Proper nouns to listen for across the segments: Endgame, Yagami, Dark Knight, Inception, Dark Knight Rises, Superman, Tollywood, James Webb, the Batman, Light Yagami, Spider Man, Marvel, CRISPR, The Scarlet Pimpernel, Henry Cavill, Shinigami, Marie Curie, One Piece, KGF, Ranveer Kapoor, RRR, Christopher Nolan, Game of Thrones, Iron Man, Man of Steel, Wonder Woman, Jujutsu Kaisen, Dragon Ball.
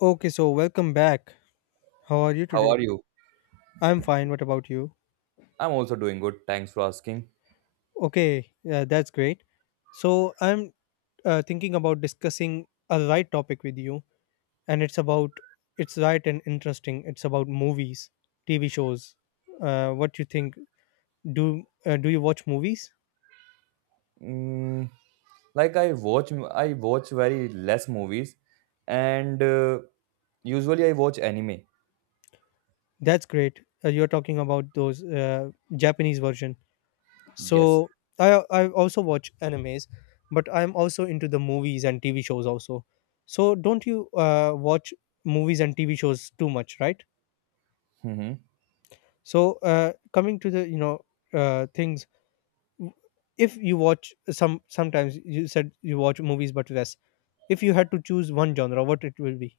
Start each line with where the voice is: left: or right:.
left: Okay, so welcome back. How are you
right: How
left: today?
right: are you?
left: I'm fine. What about you?
right: I'm also doing good. Thanks for asking.
left: Okay, yeah, that's great. So I'm Thinking about discussing a right topic with you, and it's right and interesting. It's about movies, TV shows. What you think? Do you watch movies?
right: Mm, like I watch very less movies, and usually I watch anime.
left: That's great. You're talking about those Japanese version. so
right: Yes.
left: i i also watch animes, but I'm also into the movies and TV shows also. So don't you watch movies and TV shows too much, right?
right: Mm-hmm.
left: Coming to the things, w- if you watch some sometimes, you said you watch movies but less. If you had to choose one genre, what it will be?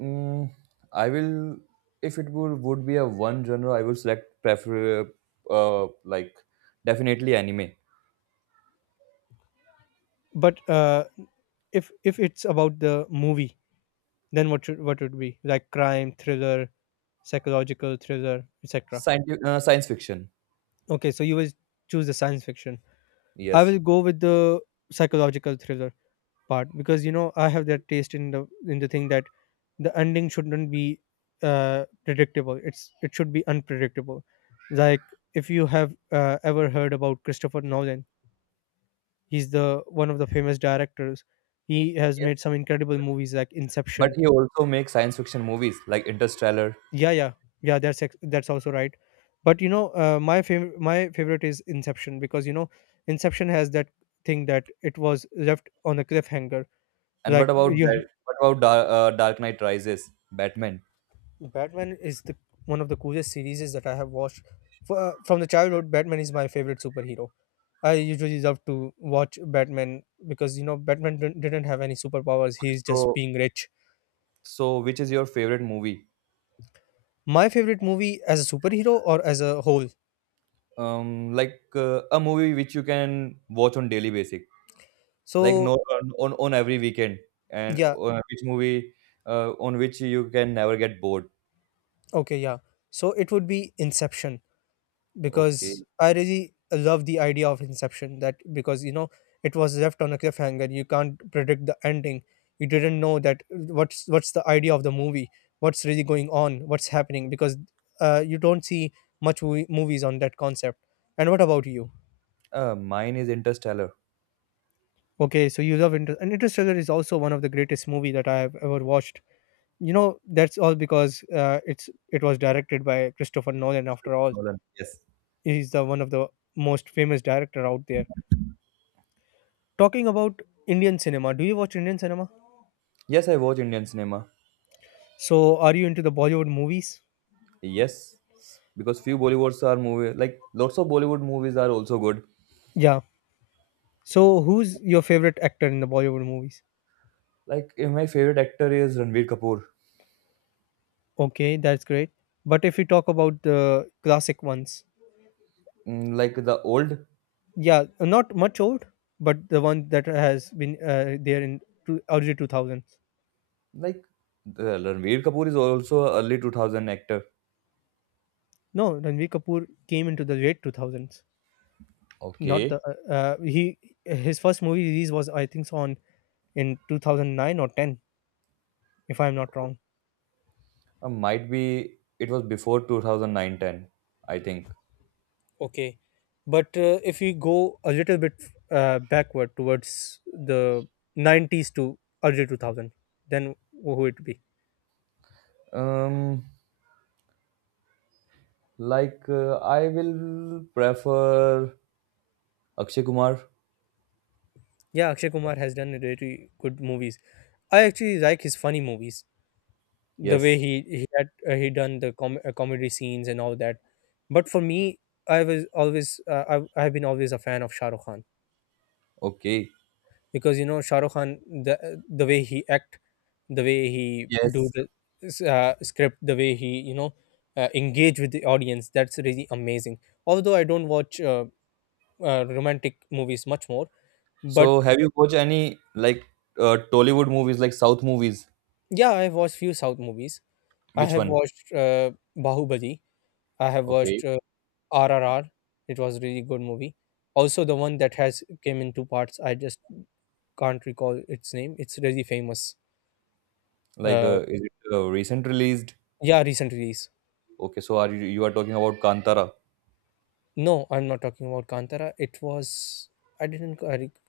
right: Mm, I will, if it would be a one genre, I will select prefer like definitely anime,
left: But if it's about the movie, then what would be like crime thriller, psychological thriller, etc.
right: science fiction.
left: Okay, so you will choose the science fiction. I
right: Yes.
left: will go with the psychological thriller part because you know I have that taste in the thing that the ending shouldn't be predictable. It should be unpredictable. Like if you have ever heard about Christopher Nolan, he's the one of the famous directors. He has
right: Yes.
left: made some incredible movies like
right: But
left: Inception.
right: he also makes science fiction movies like Interstellar.
left: Yeah yeah yeah that's also right, but you know my favorite is Inception because you know Inception has that thing that it was left on a cliffhanger.
right: And what
left: Like
right: about
left: you
right: Dark Knight Rises, Batman?
left: Batman is the one of the coolest series that I have watched. For, from the childhood, Batman is my favorite superhero. I usually love to watch Batman because you know Batman didn't have any superpowers,
right: Okay,
left: he's just
right: so
left: being rich.
right: which is your favorite movie?
left: My favorite movie as a superhero or as a whole?
right: Like a movie which you can watch on daily basic, like
left: so
right: no on every weekend, and
left: yeah
right: which movie on which you can never get bored.
left: Okay, yeah. So it would be Inception because
right: Okay,
left: I really love the idea of Inception, that because you know it was left on a cliffhanger. You can't predict the ending. You didn't know that what's the idea of the movie. What's really going on? What's happening? Because you don't see much movies on that concept. And what about you?
right: mine is Interstellar.
left: Okay, so you love Inter- and Interstellar is also one of the greatest movie that I have ever watched. You know that's all because it was directed by Christopher Nolan after all.
right: Nolan. Yes,
left: He's the one of the most famous director out there. Talking about Indian cinema, do you watch Indian cinema?
right: yes, I watch Indian cinema.
left: So, are you into the Bollywood movies?
right: Yes, because few Bollywoods are movie like lots of Bollywood movies are also good.
left: Yeah. So, who's your favorite actor in the Bollywood movies?
right: Like my favorite actor is Ranveer Kapoor.
left: Okay, that's great. But if we talk about the classic ones,
right: Like the old,
left: yeah, not much old, but the one that has been there in early 2000s.
right: like the Ranveer Kapoor is also a early 2000 actor.
left: No, Ranveer Kapoor came into the late 2000s. Not the
right: Okay.
left: he His first movie release was, I think so, on in 2009 or 10, if I'm not wrong.
right: Might be it was before 2009 ten. I think.
left: Okay. But if we go a little bit backward towards the 90s to early 2000, then who would it be?
right: Um like I will prefer Akshay Kumar.
left: Yeah, Akshay Kumar has done really good movies. I actually like his funny movies. The way
right: Yes.
left: he had he done the comedy scenes and all that. But for me, I was always, I've been always a fan of Shah Rukh Khan.
right: Okay.
left: Because you know Shah Rukh Khan, the the way he act, the way he do
right: Yes.
left: the script, the way he you know engage with the audience, that's really amazing. Although I don't watch romantic movies much more, but
right: So have you watched any like Tollywood movies like South movies?
left: yeah, I've watched few South movies. I
right: Which
left: have
right: one?
left: watched Bahubali, I have
right: Okay.
left: watched RRR, it was a really good movie. Also the one that has came in two parts, I just can't recall its name, it's really famous.
right: Like
left: uh,
right: is it recent released?
left: yeah, recent release.
right: Okay, so are you you are talking about Kantara?
left: No, I'm not talking about Kantara. It was, I didn't I, rec-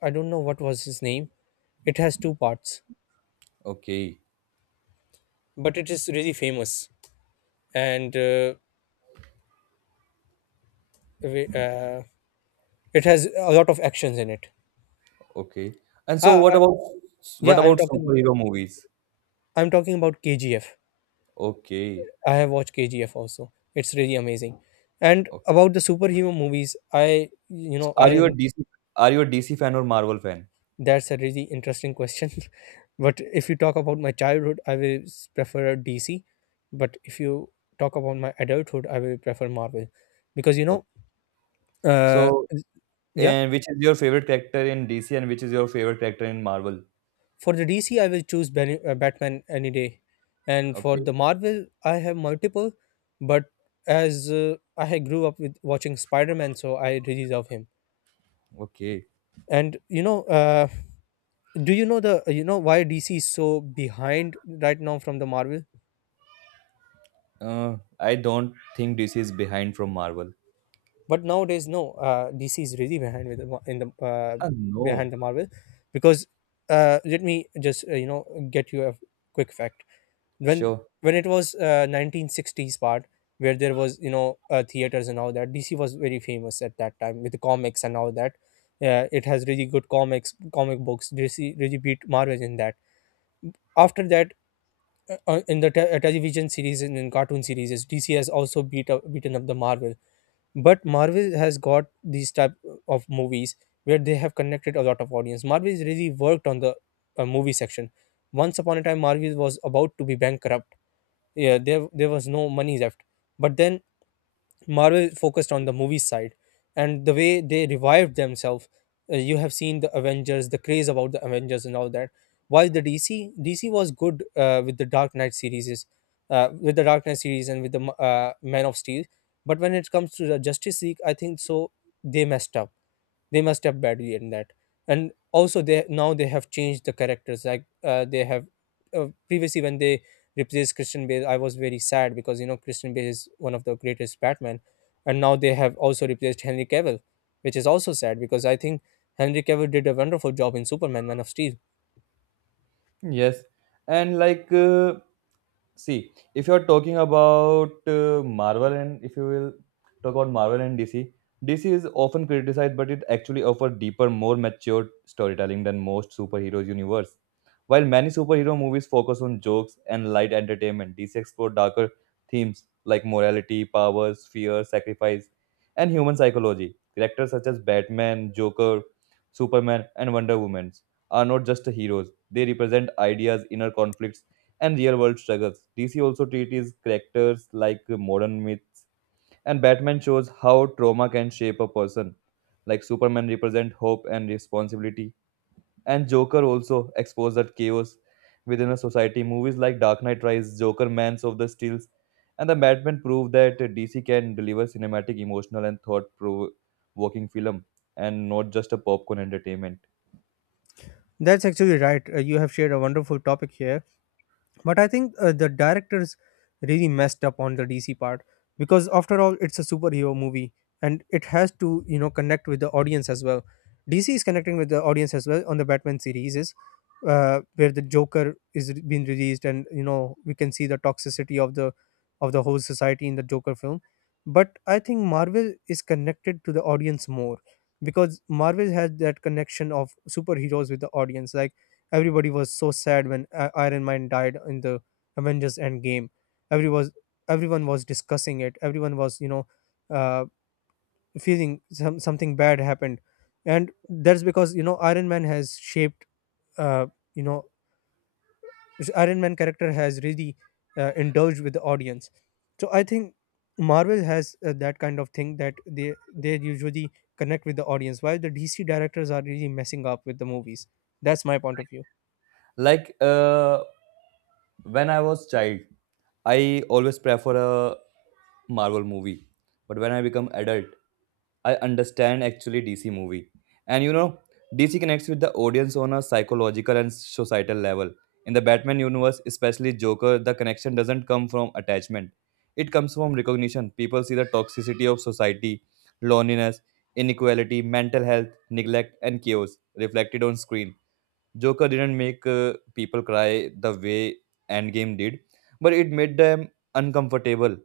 left: I don't know what was his name. It has two parts,
right: Okay.
left: but it is really famous, and we- uh, it has a lot of actions in it.
right: Okay. And so
left: Ah,
right: what
left: I,
right: about
left: yeah,
right: superhero movies?
left: I'm talking about KGF.
right: Okay.
left: I have watched KGF also. It's really amazing. And
right: Okay.
left: about the superhero movies, I you
right: So
left: know
right: are you a
left: I
right: DC are you a DC fan or Marvel fan?
left: That's a really interesting question. But if you talk about my childhood, I will prefer DC. But if you talk about my adulthood, I will prefer Marvel. Because, you
right: Okay.
left: know, uh,
right: So
left: yeah,
right: and which is your favorite character in DC and which is your favorite character in Marvel?
left: for the DC, I will choose Batman any day. And for
right: Okay.
left: the Marvel, I have multiple. But as I had grew up with watching Spider Man, so I really love him.
right: Okay.
left: And, you know, do you know why DC is so behind right now from the Marvel?
right: I don't think DC is behind from Marvel.
left: But nowadays, no DC is really behind with the, mar- in the
right: No.
left: behind the Marvel, because let me just get you a quick fact. when
right: Sure.
left: when it was 1960s part, where there was you know theaters and all that, DC was very famous at that time with the comics and all that. It has really good comic books, DC really beat Marvel in that. After that, in the television series and in cartoon series, DC has also beaten up the Marvel. But Marvel has got these type of movies where they have connected a lot of audience. Marvel is really worked on the movie section. Once upon a time, Marvel was about to be bankrupt. Yeah, there was no money left. But then Marvel focused on the movie side, and the way they revived themselves. You have seen the Avengers, the craze about the Avengers and all that. While the DC was good with the Dark Knight series, with the Dark Knight series and with the Man of Steel, but when it comes to the Justice League, I think so they messed up. They must have badly in that. And also they, now they have changed the characters, like they have previously when they replaced Christian Bale, I was very sad because you know Christian Bale is one of the greatest Batman. And now they have also replaced Henry Cavill, which is also sad because I think Henry Cavill did a wonderful job in Superman Man of Steel.
right: Yes. And like see, if you're talking about Marvel and if you will talk about Marvel and DC, DC is often criticized, but it actually offers deeper, more mature storytelling than most superheroes universe. While many superhero movies focus on jokes and light entertainment, DC explore darker themes like morality, powers, fear, sacrifice, and human psychology. Characters such as Batman, Joker, Superman, and Wonder Woman are not just heroes; they represent ideas, inner conflicts, and real world struggles. DC also treats characters like modern myths, and Batman shows how trauma can shape a person. Like Superman represent hope and responsibility, and Joker also exposed that chaos within a society. Movies like Dark Knight Rise, Joker, Mans of the Steels, and the Batman prove that DC can deliver cinematic, emotional, and thought-provoking film, and not just a popcorn entertainment.
left: That's actually right. You have shared a wonderful topic here. But I think the directors really messed up on the DC part, because after all it's a superhero movie, and it has to you know connect with the audience as well. DC is connecting with the audience as well on the Batman series, is where the Joker is being released, and you know we can see the toxicity of the whole society in the Joker film. But I think Marvel is connected to the audience more, because Marvel has that connection of superheroes with the audience, like everybody was so sad when Iron Man died in the Avengers Endgame. Every was Everyone was discussing it. Everyone was you know uh, feeling some something bad happened, and that's because you know uh, you know Iron Man character has really indulged with the audience. So I think Marvel has that kind of thing that they usually connect with the audience. While the DC directors are really messing up with the movies. That's my point of view.
right: Like when I was child, I always prefer a Marvel movie. But when I become adult, I understand actually DC movie. And you know, DC connects with the audience on a psychological and societal level. In the Batman universe, especially Joker, the connection doesn't come from attachment. It comes from recognition. People see the toxicity of society, loneliness, inequality, mental health, neglect, and chaos reflected on screen. Joker didn't make people cry the way Endgame did, but it made them uncomfortable.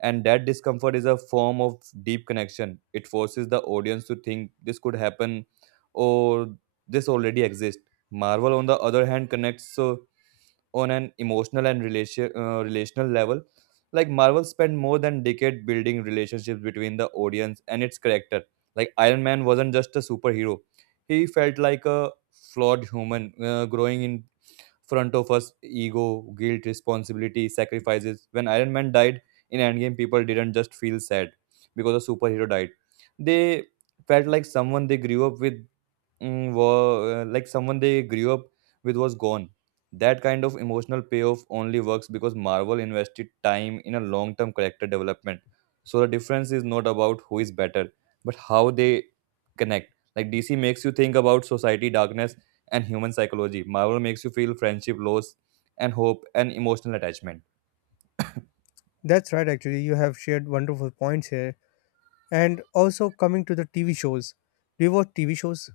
right: And that discomfort is a form of deep connection. It forces the audience to think this could happen or this already exists. Marvel, on the other hand, connects on an emotional and relational level. Like Marvel spent more than decade building relationships between the audience and its character. Like Iron Man wasn't just a superhero; he felt like a flawed human growing in front of us. Ego, guilt, responsibility, sacrifices. When Iron Man died in Endgame, people didn't just feel sad because a superhero died; they felt like someone they grew up with mm, were like someone they grew up with was gone. That kind of emotional payoff only works because Marvel invested time in a long term character development. So the difference is not about who is better, but how they connect. Like DC makes you think about society, darkness, and human psychology. Marvel makes you feel friendship, loss, and hope, and emotional attachment.
left: That's right, actually. You have shared wonderful points here. And also, coming to the TV shows, do you watch TV shows?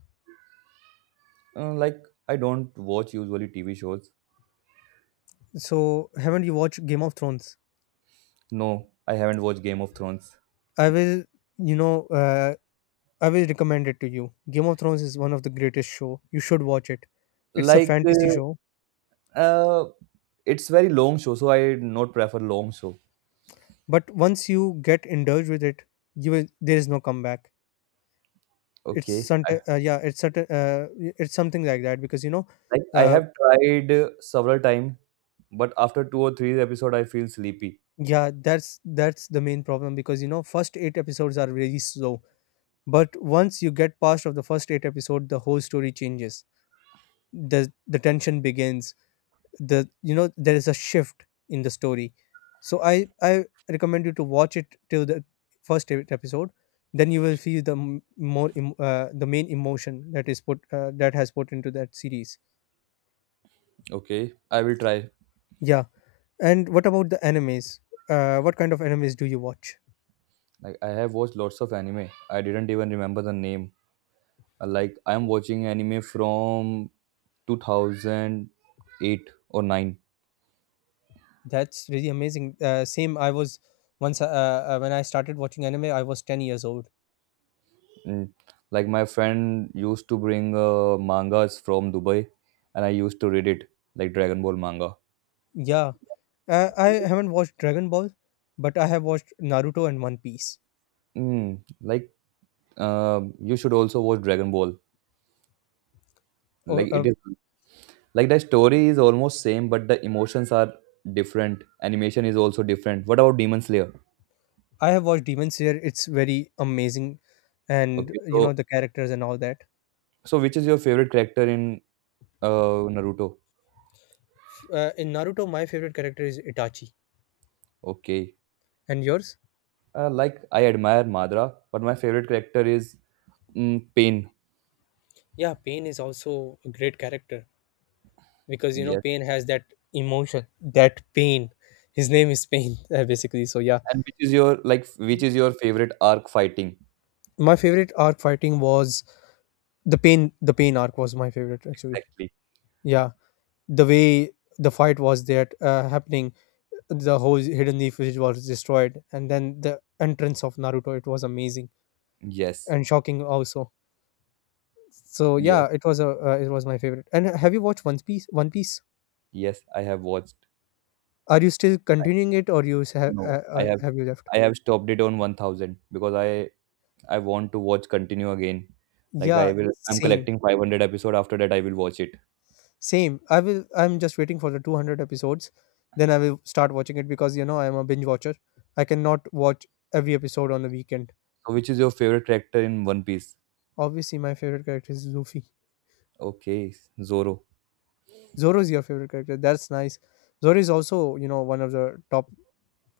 right: Like, I don't watch usually TV shows.
left: So, haven't you watched Game of Thrones?
right: No, I haven't watched Game of Thrones.
left: I will, you know, I will recommend it to you. Game of Thrones is one of the greatest show. You should watch it. It's a
right: Like,
left: fantasy show,
right: uh, uh, it's very long show, so I not prefer long show.
left: but once you get indulged with it, there is no comeback.
right: Okay.
left: Yeah, it's something like that, because you know,
right: Like I
left: uh,
right: have tried several time, but after two or three episode, I feel sleepy.
left: yeah, that's the main problem, because you know, first eight episodes are really slow. But once you get past of the first eight episode, the whole story changes. The tension begins. The You know there is a shift in the story. So I recommend you to watch it till the first eight episode. Then you will feel the the main emotion that is put that has put into that series.
right: Okay, I will try.
left: Yeah. And what about the animes? What kind of animes do you watch?
right: Like I have watched lots of anime. I didn't even remember the name. Like I am watching anime from 2008 or 9.
left: That's really amazing. Same, I was once when I started watching anime, I was 10 years old.
right: Mm. Like my friend used to bring mangas from Dubai, and I used to read it like Dragon Ball manga.
left: Yeah, I haven't watched Dragon Ball, but I have watched Naruto and One Piece.
right: Mm. Like you should also watch Dragon Ball.
left: Oh,
right: Like
left: uh,
right: it is, like the story is almost same but the emotions are different, animation is also different. What about Demon Slayer?
left: I have watched Demon Slayer. It's very amazing, and
right: Okay,
left: you know
right: so
left: the characters and all that.
right: which is your favorite character in Naruto?
left: In Naruto, my favorite character is Itachi,
right: Okay.
left: and yours?
right: Like I admire Madara but my favorite character is Pain.
left: Yeah, Pain is also a great character because you know
right: Yes.
left: Pain has that emotion, that pain. His name is Pain, basically. So yeah,
right: And which is your, like which is your favorite arc fighting?
left: my favorite arc fighting was the pain. The pain arc was my favorite actually.
right: Exactly.
left: Yeah, the way the fight was that happening, the whole hidden leaf village was destroyed and then the entrance of Naruto, it was amazing
right: Yes.
left: and shocking also. So
right: Yes.
left: yeah, it was a it was my favorite. And have you watched One Piece? One Piece,
right: Yes, I have watched.
left: are you still continuing it, or you
right: No, i have
left: have you left?
right: I have stopped it on 1,000 because I want to watch continue again. Like
left: Yeah,
right: I will, I'm
left: same.
right: collecting 500 episode. After that, I will watch it.
left: Same, I will, I'm just waiting for the 200 episodes, then I will start watching it because you know I'm a binge watcher. I cannot watch every episode on the weekend.
right: So, which is your favorite character in One Piece?
left: Obviously, my favorite character is Luffy.
right: Okay, Zoro.
left: Zoro is your favorite character, that's nice. Zoro is also you know one of the top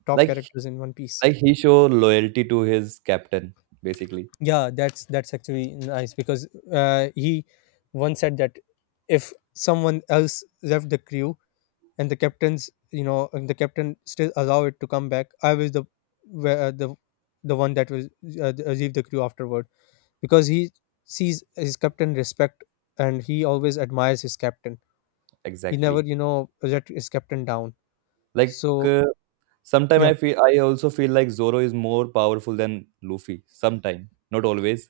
left: top
right: Like,
left: characters in One Piece.
right: like he show loyalty to his captain, basically.
left: Yeah, that's actually nice because he once said that if someone else left the crew and the captain's you know and the captain still allow it to come back, I was the where- uh, the the one that was leave the crew afterward because he sees his captain respect and he always admires his captain. He never
right: Exactly.
left: you know let his captain down.
right: Like,
left: So
right: sometime
left: yeah.
right: I also feel like Zoro is more powerful than Luffy. Sometime, not always.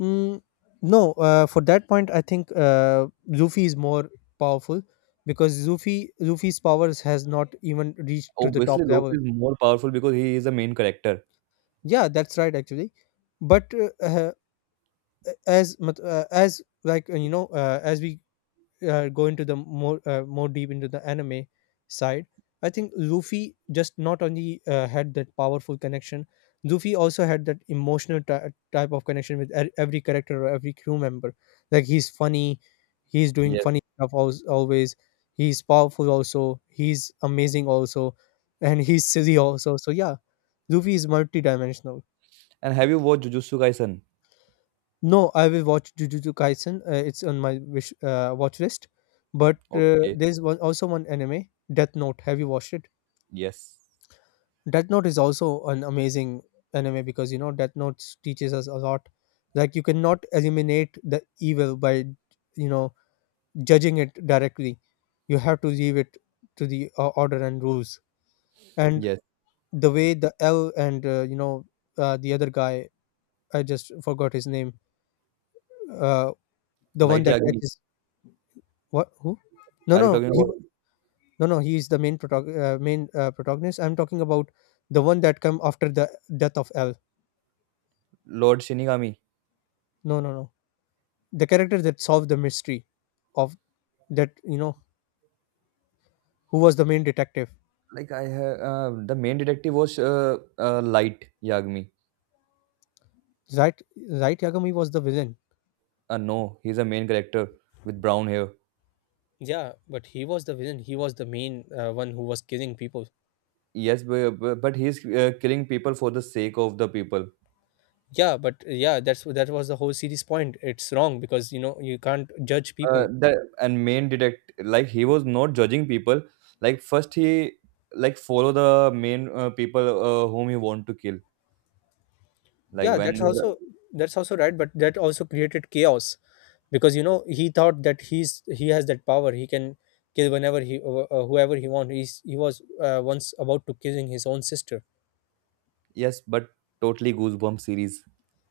left: Mm, no, for that point, I think Luffy is more powerful because Luffy's powers has not even reached to the
right: Obviously,
left: top level.
right: Luffy is more powerful because he is the main character.
left: Yeah, that's right actually. But uh, uh, as as like you know, as we go into the more more deep into the anime side, I think Luffy just not only had that powerful connection, Luffy also had that emotional type of connection with every character or every crew member. Like, he's funny, he's doing funny
right: Yes.
left: stuff always, he's powerful also, he's amazing also, and he's silly also. So yeah, Luffy is multidimensional.
right: And have you watched Jujutsu Kaisen?
left: No, I will watch Jujutsu Kaisen. It's on my wish watch list. But
right: Okay.
left: there's one also one anime, Death Note. Have you watched it?
right: Yes.
left: Death Note is also an amazing anime because you know Death Note teaches us a lot. Like, you cannot eliminate the evil by you know judging it directly. You have to leave it to the order and rules. And
right: Yes.
left: the way the L and you know the other guy, I just forgot his name. Uh, the one
right: Light
left: that
right: Yagami.
left: catches. What? Who? No,
right: Are you
left: no.
right: talking
left: He
right: about?
left: no, no. He is the main main protagonist. I'm talking about the one that come after the death of L.
right: Lord Shinigami.
left: No, no, no. The character that solved the mystery of that you know who was the main detective.
right: Like I have the main detective was Light Yagami.
left: Right, right. Yagami was the villain.
right: No, he's a main character with brown hair.
left: Yeah, but he was the villain. He was the main one who was killing people.
right: Yes, but he's killing people for the sake of the people.
left: Yeah, but yeah, that was the whole series point. It's wrong because you know you can't judge people.
right: The and main detect like he was not judging people. Like first he, like follow the main people whom he want to kill. Like
left: Yeah, that's
right: when
left: also, that's also right, but that also created chaos because you know he thought that he has that power, he can kill whenever he whoever he want. He was once about to killing his own sister.
right: yes, but totally goosebump series.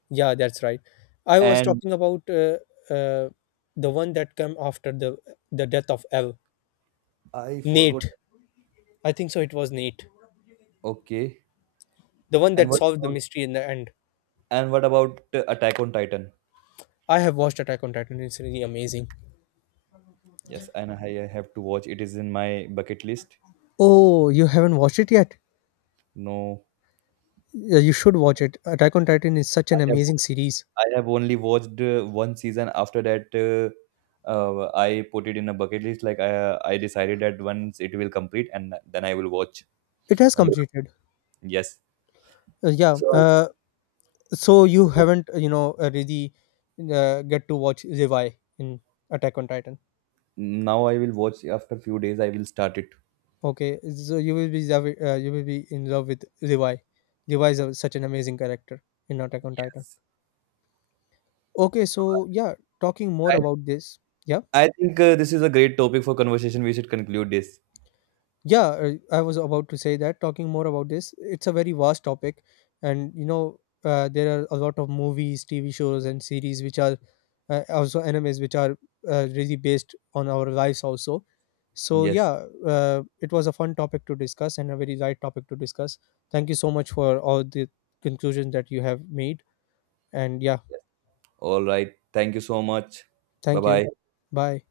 left: Yeah, that's right. I was
right: And
left: talking about uh, the one that came after the death of L.
right: I
left: Nate,
right: forgot.
left: I think so it was Nate,
right: Okay,
left: the one
right: and
left: that
right: what
left: solved the
right: about
left: mystery in the end.
right: Attack on Titan?
left: I have watched Attack on Titan, it's really amazing.
right: Yes, and I have to watch. It is in my bucket list.
left: Oh, you haven't watched it yet?
right: No,
left: Yeah, you should watch it. Attack on Titan is such
right: I
left: an
right: have
left: amazing series.
right: I have only watched one season. After that, I put it in a bucket list. Like I decided that once it will complete, and then I will watch.
left: It has
right: Um,
left: completed.
right: yes.
left: Yeah.
right: So
left: So you haven't, you know, really get to watch Levi in Attack on Titan.
right: now I will watch. After few days, I will start it.
left: Okay, so you will be you will be in love with Levi. Levi is a, such an amazing character in Attack on Titan. Okay,
right: So,
left: so yeah, talking more about this. Yeah.
right: I think this is a great topic for conversation. We should conclude this.
left: Yeah, I was about to say that talking more about this, it's a very vast topic, and you know, there are a lot of movies, TV shows, and series which are also animes which are really based on our lives, also. So,
right: Yes.
left: yeah, it was a fun topic to discuss and a very light topic to discuss. Thank you so much for all the conclusions that you have made, and yeah,
right: Yes. All right. Thank you so much. Bye
left: thank you.
right: bye.
left: Bye.